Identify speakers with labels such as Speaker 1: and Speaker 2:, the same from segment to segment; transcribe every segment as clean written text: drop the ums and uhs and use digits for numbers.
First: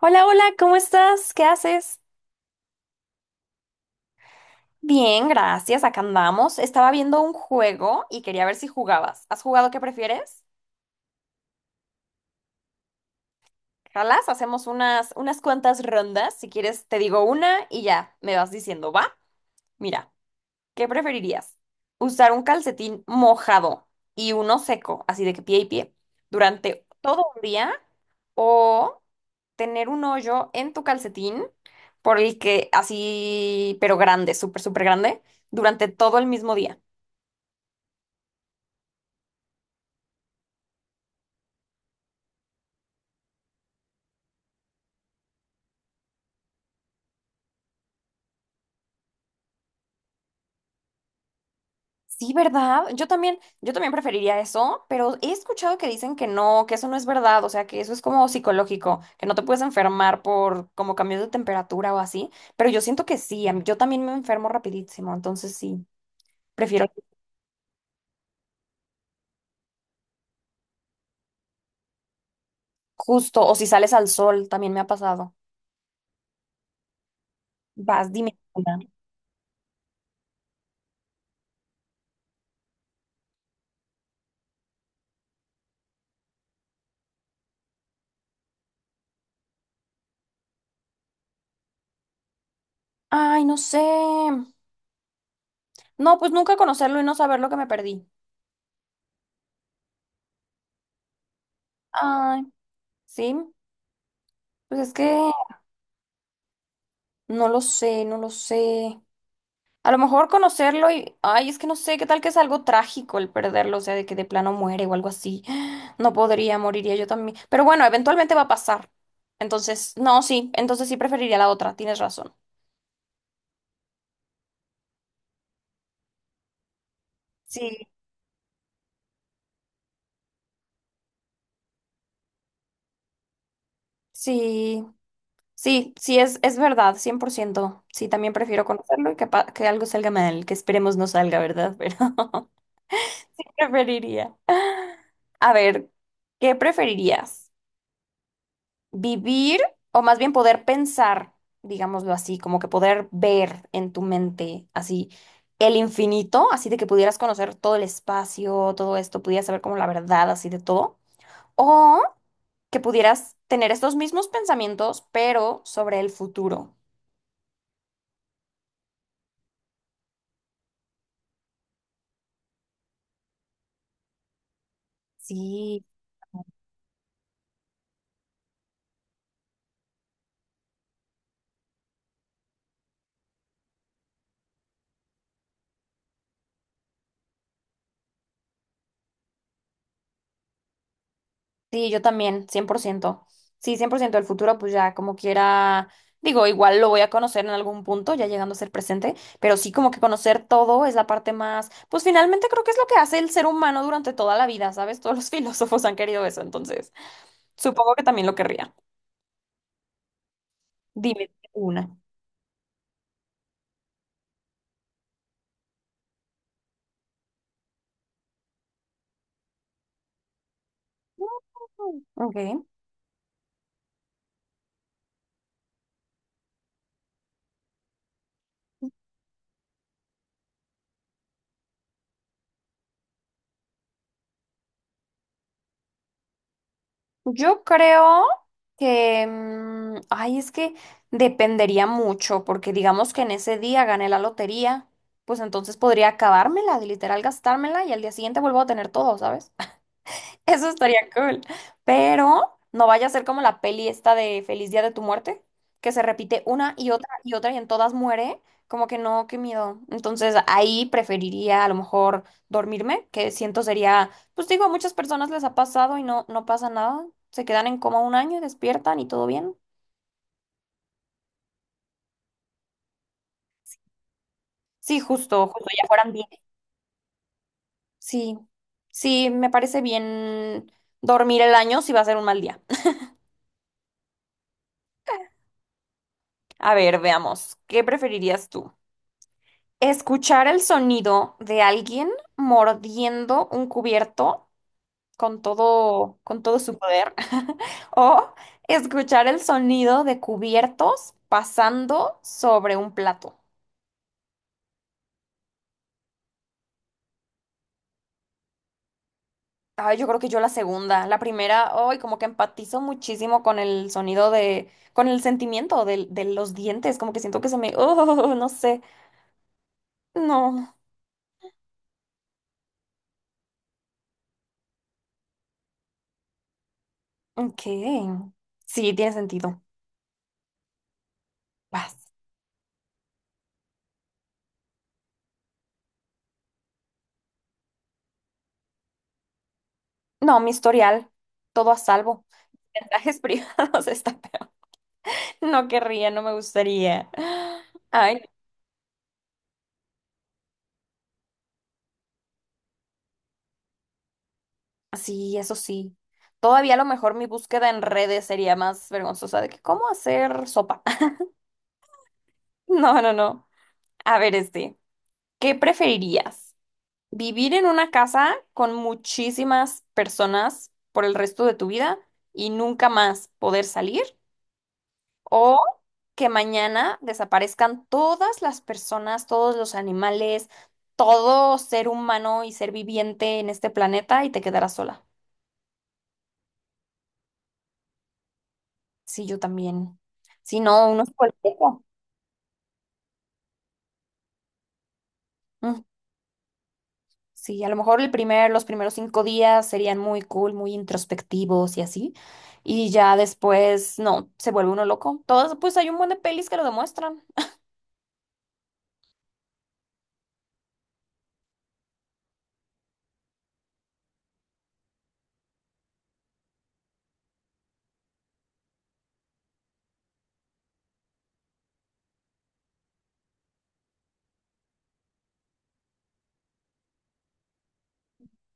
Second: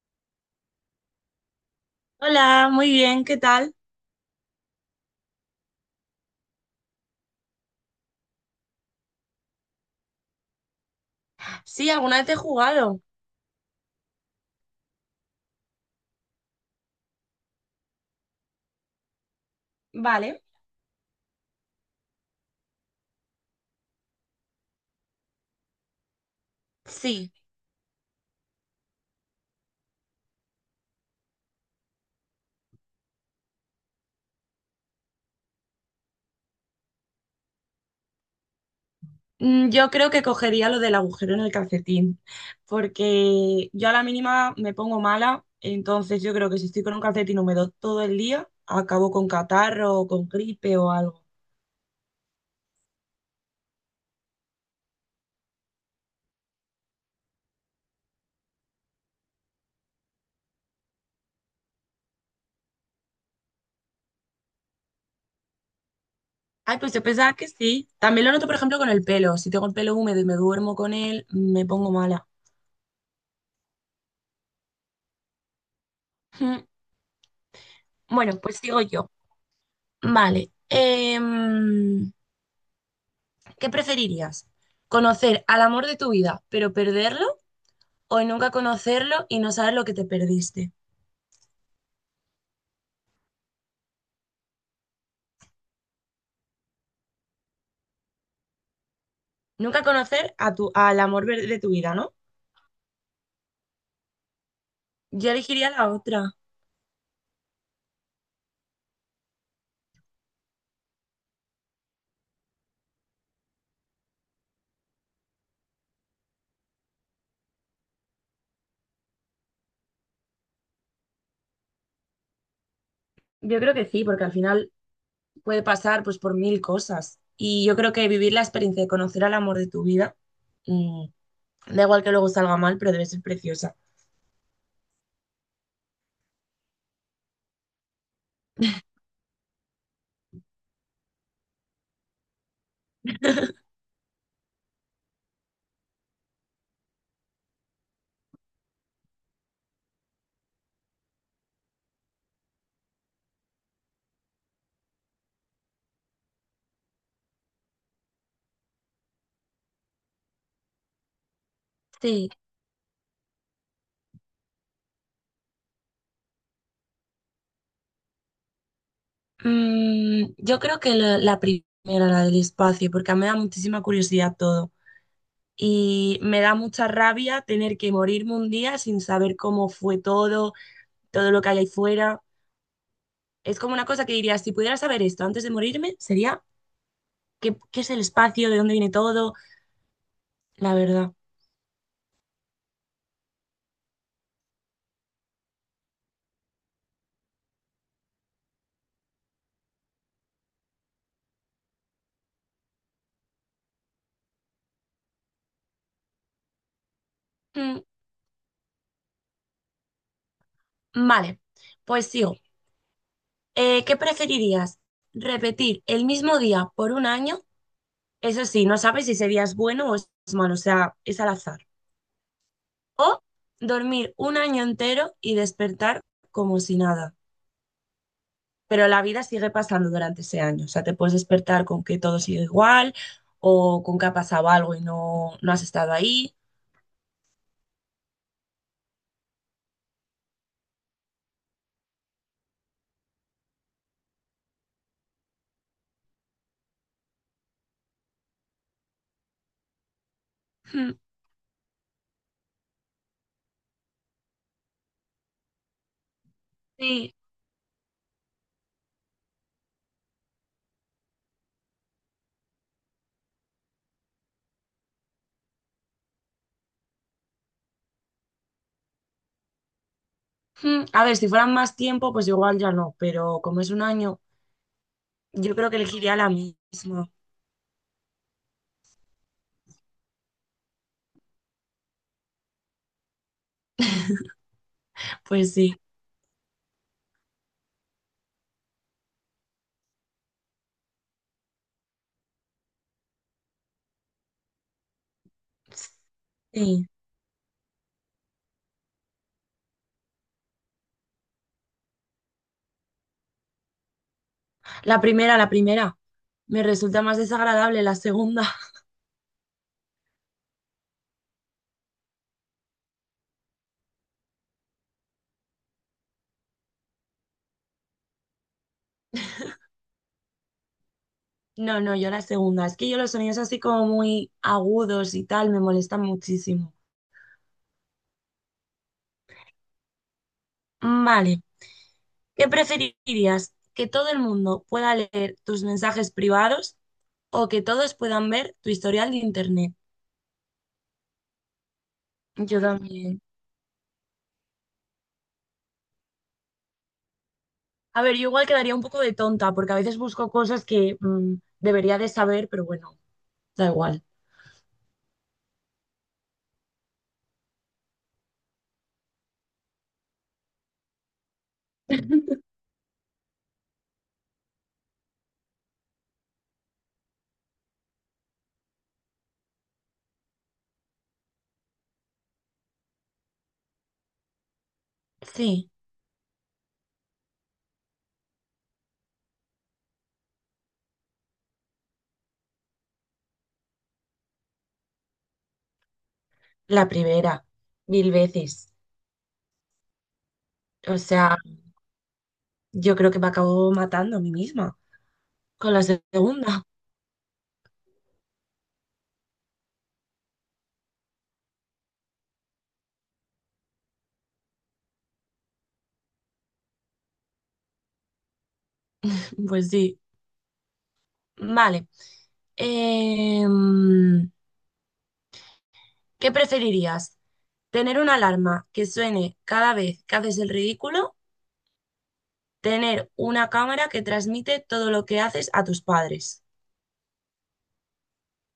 Speaker 1: Hola, hola, ¿cómo estás? ¿Qué haces?
Speaker 2: Hola, muy bien, ¿qué tal?
Speaker 1: Bien, gracias, acá andamos. Estaba viendo un juego y quería ver si jugabas. ¿Has jugado qué prefieres?
Speaker 2: Sí, alguna vez he jugado.
Speaker 1: Jalas, hacemos unas cuantas rondas. Si quieres, te digo una y ya me vas diciendo, ¿va? Mira.
Speaker 2: Vale.
Speaker 1: ¿Qué preferirías? ¿Usar un calcetín mojado y uno seco, así de que pie y pie, durante todo
Speaker 2: Sí.
Speaker 1: un día? ¿O tener un hoyo en tu calcetín por el que así, pero grande, súper, súper grande, durante todo el mismo día?
Speaker 2: Yo creo que cogería lo del agujero en el calcetín, porque yo a la mínima me pongo mala, entonces yo creo que si estoy con un calcetín húmedo todo el día, acabo con catarro o con gripe o algo.
Speaker 1: Sí, ¿verdad? Yo también preferiría eso, pero he escuchado que dicen que no, que eso no es verdad, o sea, que eso es como psicológico, que no te puedes enfermar por como cambios de temperatura o así, pero yo siento que sí, yo también me enfermo rapidísimo, entonces sí,
Speaker 2: Ay,
Speaker 1: prefiero
Speaker 2: pues yo pensaba que sí. También lo noto, por ejemplo, con el pelo. Si tengo el pelo húmedo y me duermo con él, me pongo mala.
Speaker 1: justo, o si sales al sol, también me ha pasado.
Speaker 2: Mm.
Speaker 1: Vas, dime.
Speaker 2: Bueno, pues
Speaker 1: Una.
Speaker 2: sigo yo. Vale. ¿Qué preferirías? ¿Conocer al amor de tu vida, pero perderlo? ¿O nunca conocerlo y no saber lo que te perdiste?
Speaker 1: Ay, no sé. No, pues nunca conocerlo y no saber lo que me perdí.
Speaker 2: Nunca conocer al amor de tu vida, ¿no?
Speaker 1: Ay, sí, pues es que
Speaker 2: Yo elegiría la otra.
Speaker 1: no lo sé, no lo sé. A lo mejor conocerlo y, ay, es que no sé, qué tal que es algo trágico el perderlo, o sea, de que de plano muere o algo así. No podría, moriría yo también. Pero bueno, eventualmente va a pasar. Entonces, no, sí, entonces sí preferiría la otra, tienes razón.
Speaker 2: Yo creo que sí, porque al final puede pasar pues por mil cosas. Y yo
Speaker 1: Sí,
Speaker 2: creo que vivir la experiencia de conocer al amor de tu vida, mm, da igual que luego salga mal, pero debe ser preciosa.
Speaker 1: sí, sí, sí, es verdad, 100%. Sí, también prefiero conocerlo y que, que algo salga mal, que esperemos no salga, ¿verdad? Pero preferiría. A ver, ¿qué preferirías? Vivir o más bien poder pensar, digámoslo así, como que poder ver en tu mente así el infinito, así de que pudieras conocer todo el espacio, todo esto, pudieras saber como la verdad así de todo, o
Speaker 2: Sí.
Speaker 1: que pudieras tener estos mismos pensamientos, pero sobre el futuro.
Speaker 2: Yo creo que la primera, la del espacio, porque a mí me da muchísima curiosidad todo.
Speaker 1: Sí.
Speaker 2: Y me da mucha rabia tener que morirme un día sin saber cómo fue todo, todo lo que hay ahí fuera. Es como una cosa que diría, si pudiera saber esto antes de morirme, sería qué es el espacio, de dónde viene todo, la verdad.
Speaker 1: Sí, yo también, 100%. Sí, 100%. Del futuro, pues ya como quiera, digo, igual lo voy a conocer en algún punto, ya llegando a ser presente, pero sí como que conocer todo es la parte más, pues finalmente creo que es lo que hace el ser humano durante toda la vida, ¿sabes? Todos los filósofos han querido eso, entonces
Speaker 2: Mm,
Speaker 1: supongo que también lo querría. Dime
Speaker 2: vale,
Speaker 1: una.
Speaker 2: pues sigo. ¿Qué preferirías? ¿Repetir el mismo día por un año? Eso sí, no sabes si ese día es bueno o es malo, o sea, es al azar.
Speaker 1: Mm. Ok.
Speaker 2: O dormir un año entero y despertar como si nada, pero la vida sigue pasando durante ese año. O sea, te puedes despertar con que todo sigue igual o con que ha pasado algo y no, no has estado ahí.
Speaker 1: Yo creo que, ay, es que dependería mucho, porque digamos que en ese día gané la lotería, pues entonces podría acabármela, de literal gastármela y al día siguiente vuelvo a tener todo, ¿sabes? Eso
Speaker 2: Hmm.
Speaker 1: estaría cool. Pero no vaya a ser como la peli esta de Feliz Día de tu Muerte, que se repite una y otra
Speaker 2: Sí.
Speaker 1: y otra y en todas muere. Como que no, qué miedo. Entonces ahí preferiría a lo mejor dormirme, que siento sería, pues digo, a muchas personas les ha pasado y no, no pasa nada. Se quedan en coma un año y despiertan y todo bien.
Speaker 2: Hmm. A ver, si fueran más tiempo, pues igual ya no, pero como es un año,
Speaker 1: Sí, justo,
Speaker 2: yo
Speaker 1: justo,
Speaker 2: creo que
Speaker 1: ya fueran
Speaker 2: elegiría
Speaker 1: bien.
Speaker 2: la misma.
Speaker 1: Sí, sí, me parece bien dormir el año si va a ser un mal día.
Speaker 2: Pues sí.
Speaker 1: A ver, veamos, ¿qué preferirías tú? Escuchar el sonido de alguien mordiendo un cubierto con todo su
Speaker 2: Sí.
Speaker 1: poder, o escuchar el sonido de cubiertos pasando sobre un plato.
Speaker 2: La primera, la primera. Me resulta más desagradable la segunda.
Speaker 1: Ay, yo creo que yo la segunda, la primera, ay, como que empatizo muchísimo con el sonido de, con el sentimiento de, los dientes, como que siento que se me, oh, no sé, no,
Speaker 2: No, no, yo la segunda. Es que yo los sonidos así como muy agudos y tal me molestan muchísimo.
Speaker 1: ok, sí, tiene sentido,
Speaker 2: Vale.
Speaker 1: vas.
Speaker 2: ¿Qué preferirías? ¿Que todo el mundo pueda leer tus mensajes privados o que todos puedan ver tu historial de internet?
Speaker 1: No, mi historial, todo a salvo.
Speaker 2: Yo
Speaker 1: Viajes
Speaker 2: también.
Speaker 1: privados está peor. No querría, no me gustaría.
Speaker 2: A ver,
Speaker 1: Ay, no.
Speaker 2: yo igual quedaría un poco de tonta porque a veces busco cosas que debería de saber, pero bueno, da igual.
Speaker 1: Sí, eso sí. Todavía a lo mejor mi búsqueda en redes sería más vergonzosa de que cómo hacer sopa. No, no, no. A ver, este, ¿qué preferirías? ¿Vivir en una casa con muchísimas personas por el resto de tu vida y nunca más poder salir? O
Speaker 2: Sí,
Speaker 1: que mañana desaparezcan todas las personas, todos los animales, todo ser humano y ser viviente en este planeta y te quedarás sola.
Speaker 2: la primera, mil veces.
Speaker 1: Sí, yo también. Si no,
Speaker 2: O
Speaker 1: uno es
Speaker 2: sea,
Speaker 1: cualquiera.
Speaker 2: yo creo que me acabo matando a mí misma con
Speaker 1: Mm.
Speaker 2: la segunda.
Speaker 1: Sí, a lo mejor el primer, los primeros 5 días serían muy cool, muy introspectivos y así. Y ya después, no, se vuelve uno loco. Todas, pues hay un buen de pelis que lo demuestran.
Speaker 2: Pues sí. Vale. Em, ¿Qué preferirías? ¿Tener una alarma que suene cada vez que haces el ridículo? ¿Tener una cámara que transmite todo lo que haces a tus padres?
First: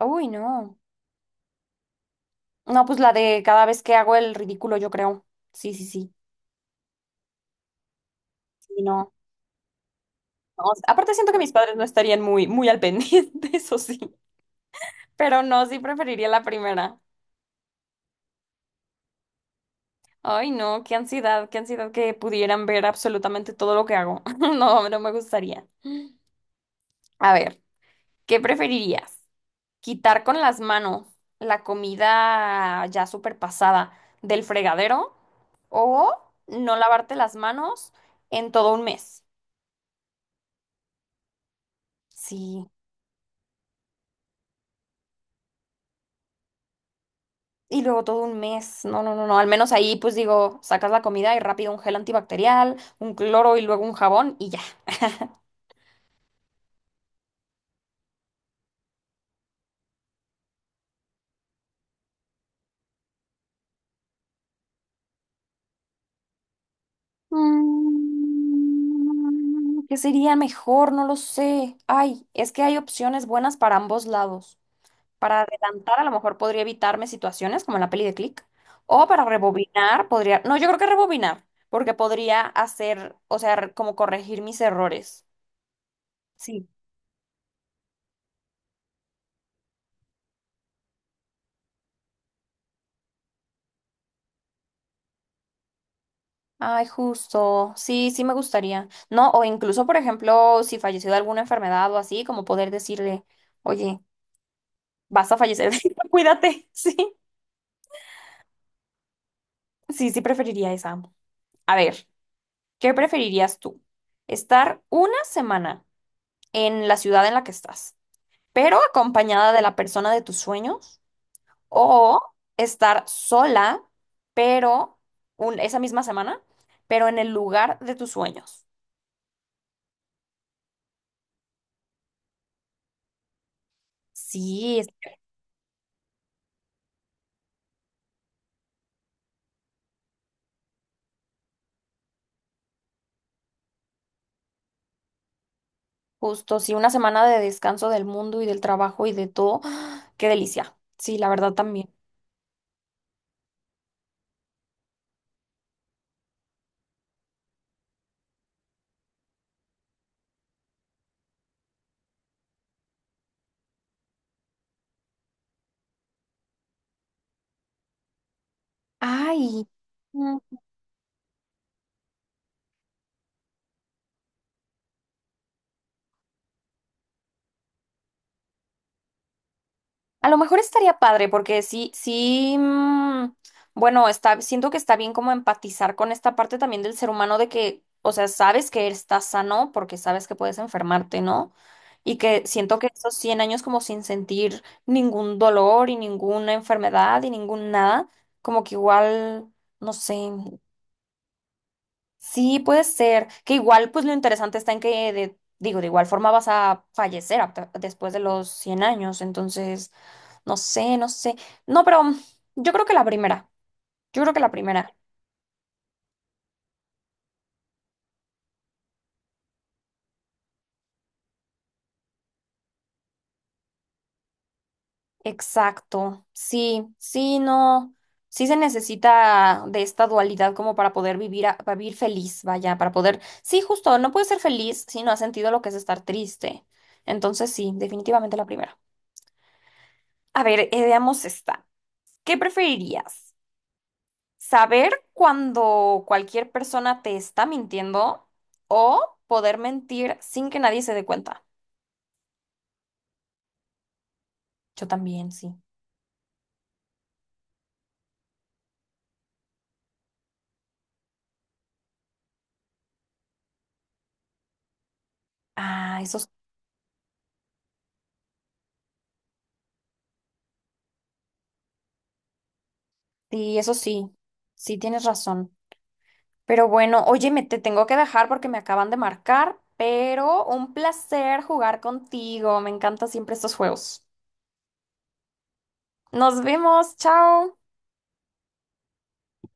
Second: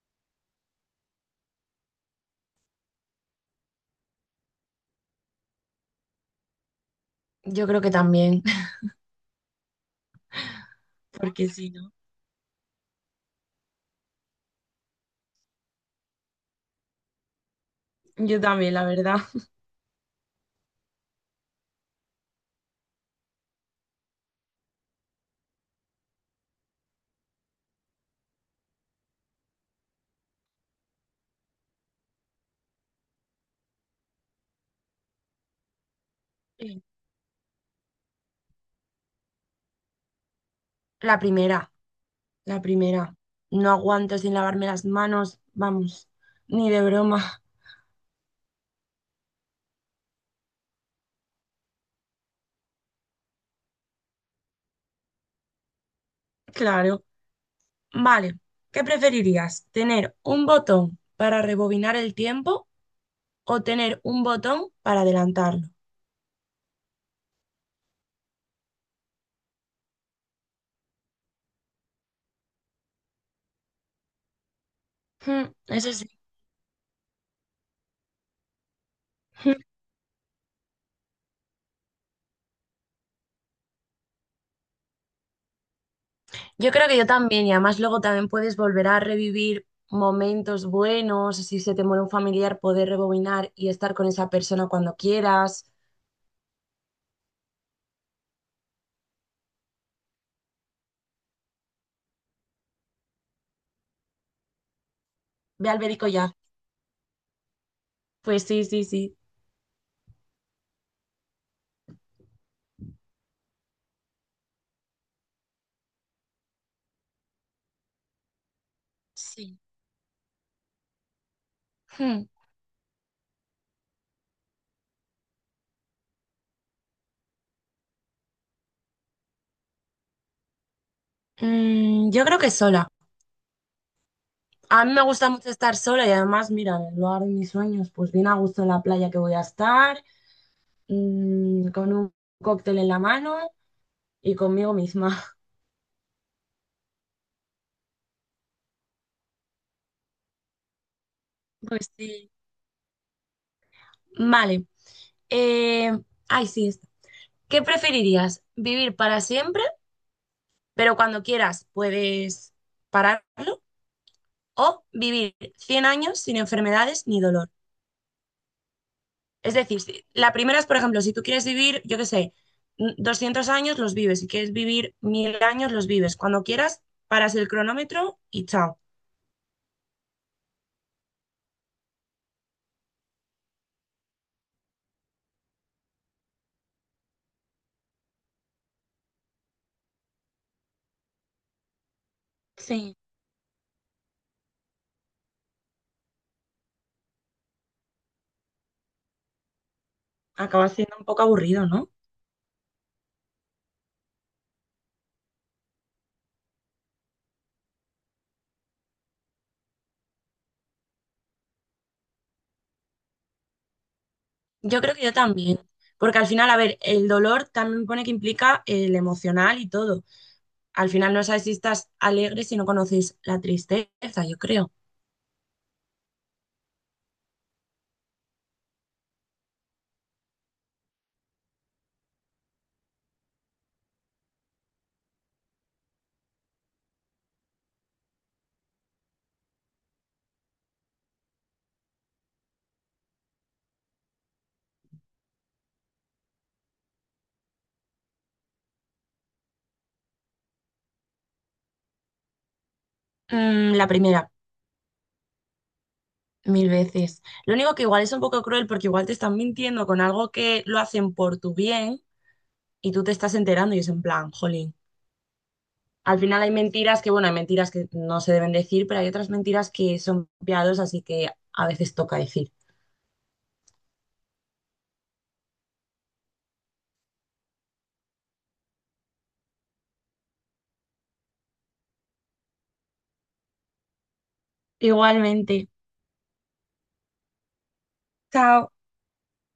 Speaker 1: Uy, no. No, pues la de cada vez que hago el ridículo, yo creo. Sí, sí, sí.
Speaker 2: Yo creo que también,
Speaker 1: Sí, no. No, aparte siento que
Speaker 2: porque
Speaker 1: mis
Speaker 2: si
Speaker 1: padres no
Speaker 2: no.
Speaker 1: estarían muy, muy al pendiente, eso sí. Pero no, sí preferiría la primera.
Speaker 2: Yo también, la verdad.
Speaker 1: Ay, no, qué ansiedad que pudieran ver absolutamente todo lo que hago. No, no me gustaría. A ver, ¿qué preferirías? ¿Quitar con las manos la comida ya súper pasada del fregadero o no
Speaker 2: Sí.
Speaker 1: lavarte las manos en todo un mes?
Speaker 2: La primera, la
Speaker 1: Sí.
Speaker 2: primera. No aguanto sin lavarme las manos, vamos, ni de broma.
Speaker 1: Y luego todo un mes. No, no, no, no. Al menos ahí, pues digo, sacas la comida y rápido un gel antibacterial, un cloro y luego un jabón y ya.
Speaker 2: Claro. Vale, ¿qué preferirías? ¿Tener un botón para rebobinar el tiempo o tener un botón para adelantarlo?
Speaker 1: ¿Qué sería mejor? No lo sé. Ay, es que hay opciones buenas para ambos lados. Para
Speaker 2: Hmm, eso
Speaker 1: adelantar, a
Speaker 2: sí.
Speaker 1: lo mejor podría evitarme situaciones como en la peli de Click. O para rebobinar, podría. No, yo creo que rebobinar, porque podría hacer, o sea, como corregir mis errores. Sí.
Speaker 2: Yo creo que yo también, y además luego también puedes volver a revivir momentos buenos, si se te muere un familiar, poder rebobinar y estar con esa persona cuando quieras.
Speaker 1: Ay, justo. Sí, sí me gustaría. No, o incluso, por ejemplo, si falleció de alguna enfermedad o así, como poder decirle, oye, vas a
Speaker 2: Ve
Speaker 1: fallecer,
Speaker 2: al médico ya.
Speaker 1: cuídate. Sí,
Speaker 2: Pues sí, sí, sí.
Speaker 1: sí, sí preferiría esa. A ver, ¿qué preferirías tú? Estar una semana en la ciudad en la que estás, pero acompañada
Speaker 2: Sí.
Speaker 1: de la persona de tus sueños, o
Speaker 2: Hmm.
Speaker 1: estar sola, pero esa misma semana, pero en el lugar de tus sueños.
Speaker 2: Yo creo que sola.
Speaker 1: Sí,
Speaker 2: A mí me gusta mucho estar sola y además, mira, en el lugar de mis sueños, pues bien a gusto en la playa que voy a estar, con un cóctel en la mano y conmigo misma.
Speaker 1: justo, sí, una semana de descanso del mundo y del trabajo y de todo. ¡Ah! Qué delicia. Sí, la verdad también.
Speaker 2: Pues sí. Vale. Eh, ay, sí. ¿Qué preferirías? ¿Vivir para siempre, pero cuando quieras puedes pararlo? ¿O vivir 100 años sin enfermedades ni dolor? Es
Speaker 1: Ay,
Speaker 2: decir, la
Speaker 1: mm,
Speaker 2: primera es, por ejemplo, si tú quieres vivir, yo qué sé, 200 años, los vives. Si quieres vivir 1000 años, los vives. Cuando quieras, paras el cronómetro y chao.
Speaker 1: a lo mejor estaría padre porque sí, sí, bueno, está, siento que está bien como empatizar con esta parte también del ser humano de que, o sea, sabes que estás sano porque sabes que puedes enfermarte, ¿no? Y que siento que
Speaker 2: Sí.
Speaker 1: esos 100 años como sin sentir ningún dolor y ninguna enfermedad y ningún nada, como que igual, no sé.
Speaker 2: Acaba siendo un poco aburrido, ¿no?
Speaker 1: Sí, puede ser. Que igual, pues lo interesante está en que, digo, de igual forma vas a fallecer después de los 100 años. Entonces, no sé, no sé. No, pero yo creo que la primera. Yo creo que la
Speaker 2: Yo
Speaker 1: primera.
Speaker 2: creo que yo también. Porque al final, a ver, el dolor también pone que implica el emocional y todo. Al final no sabes si estás alegre si no conoces la tristeza, yo creo.
Speaker 1: Exacto. Sí, sí, no. Sí se necesita de esta dualidad como para poder vivir, para vivir feliz, vaya, para poder. Sí, justo, no puedes ser feliz si no has sentido lo que es estar triste. Entonces, sí, definitivamente la primera. A ver, veamos esta. ¿Qué preferirías? Saber cuando cualquier persona te está mintiendo o poder mentir sin que nadie se dé cuenta.
Speaker 2: La primera,
Speaker 1: Yo también, sí.
Speaker 2: mil veces. Lo único que igual es un poco cruel porque igual te están mintiendo con algo que lo hacen por tu bien y tú te estás enterando y es en plan, jolín.
Speaker 1: Ah,
Speaker 2: Al final hay mentiras que, bueno, hay mentiras que no se deben decir, pero hay otras mentiras que son piadosas, así que a veces toca decir.
Speaker 1: sí, eso sí. Sí, tienes razón. Pero bueno, oye, me te tengo que dejar porque me acaban de marcar, pero un placer jugar contigo. Me encantan siempre estos juegos.
Speaker 2: Igualmente.
Speaker 1: Nos vemos, chao.
Speaker 2: Chao.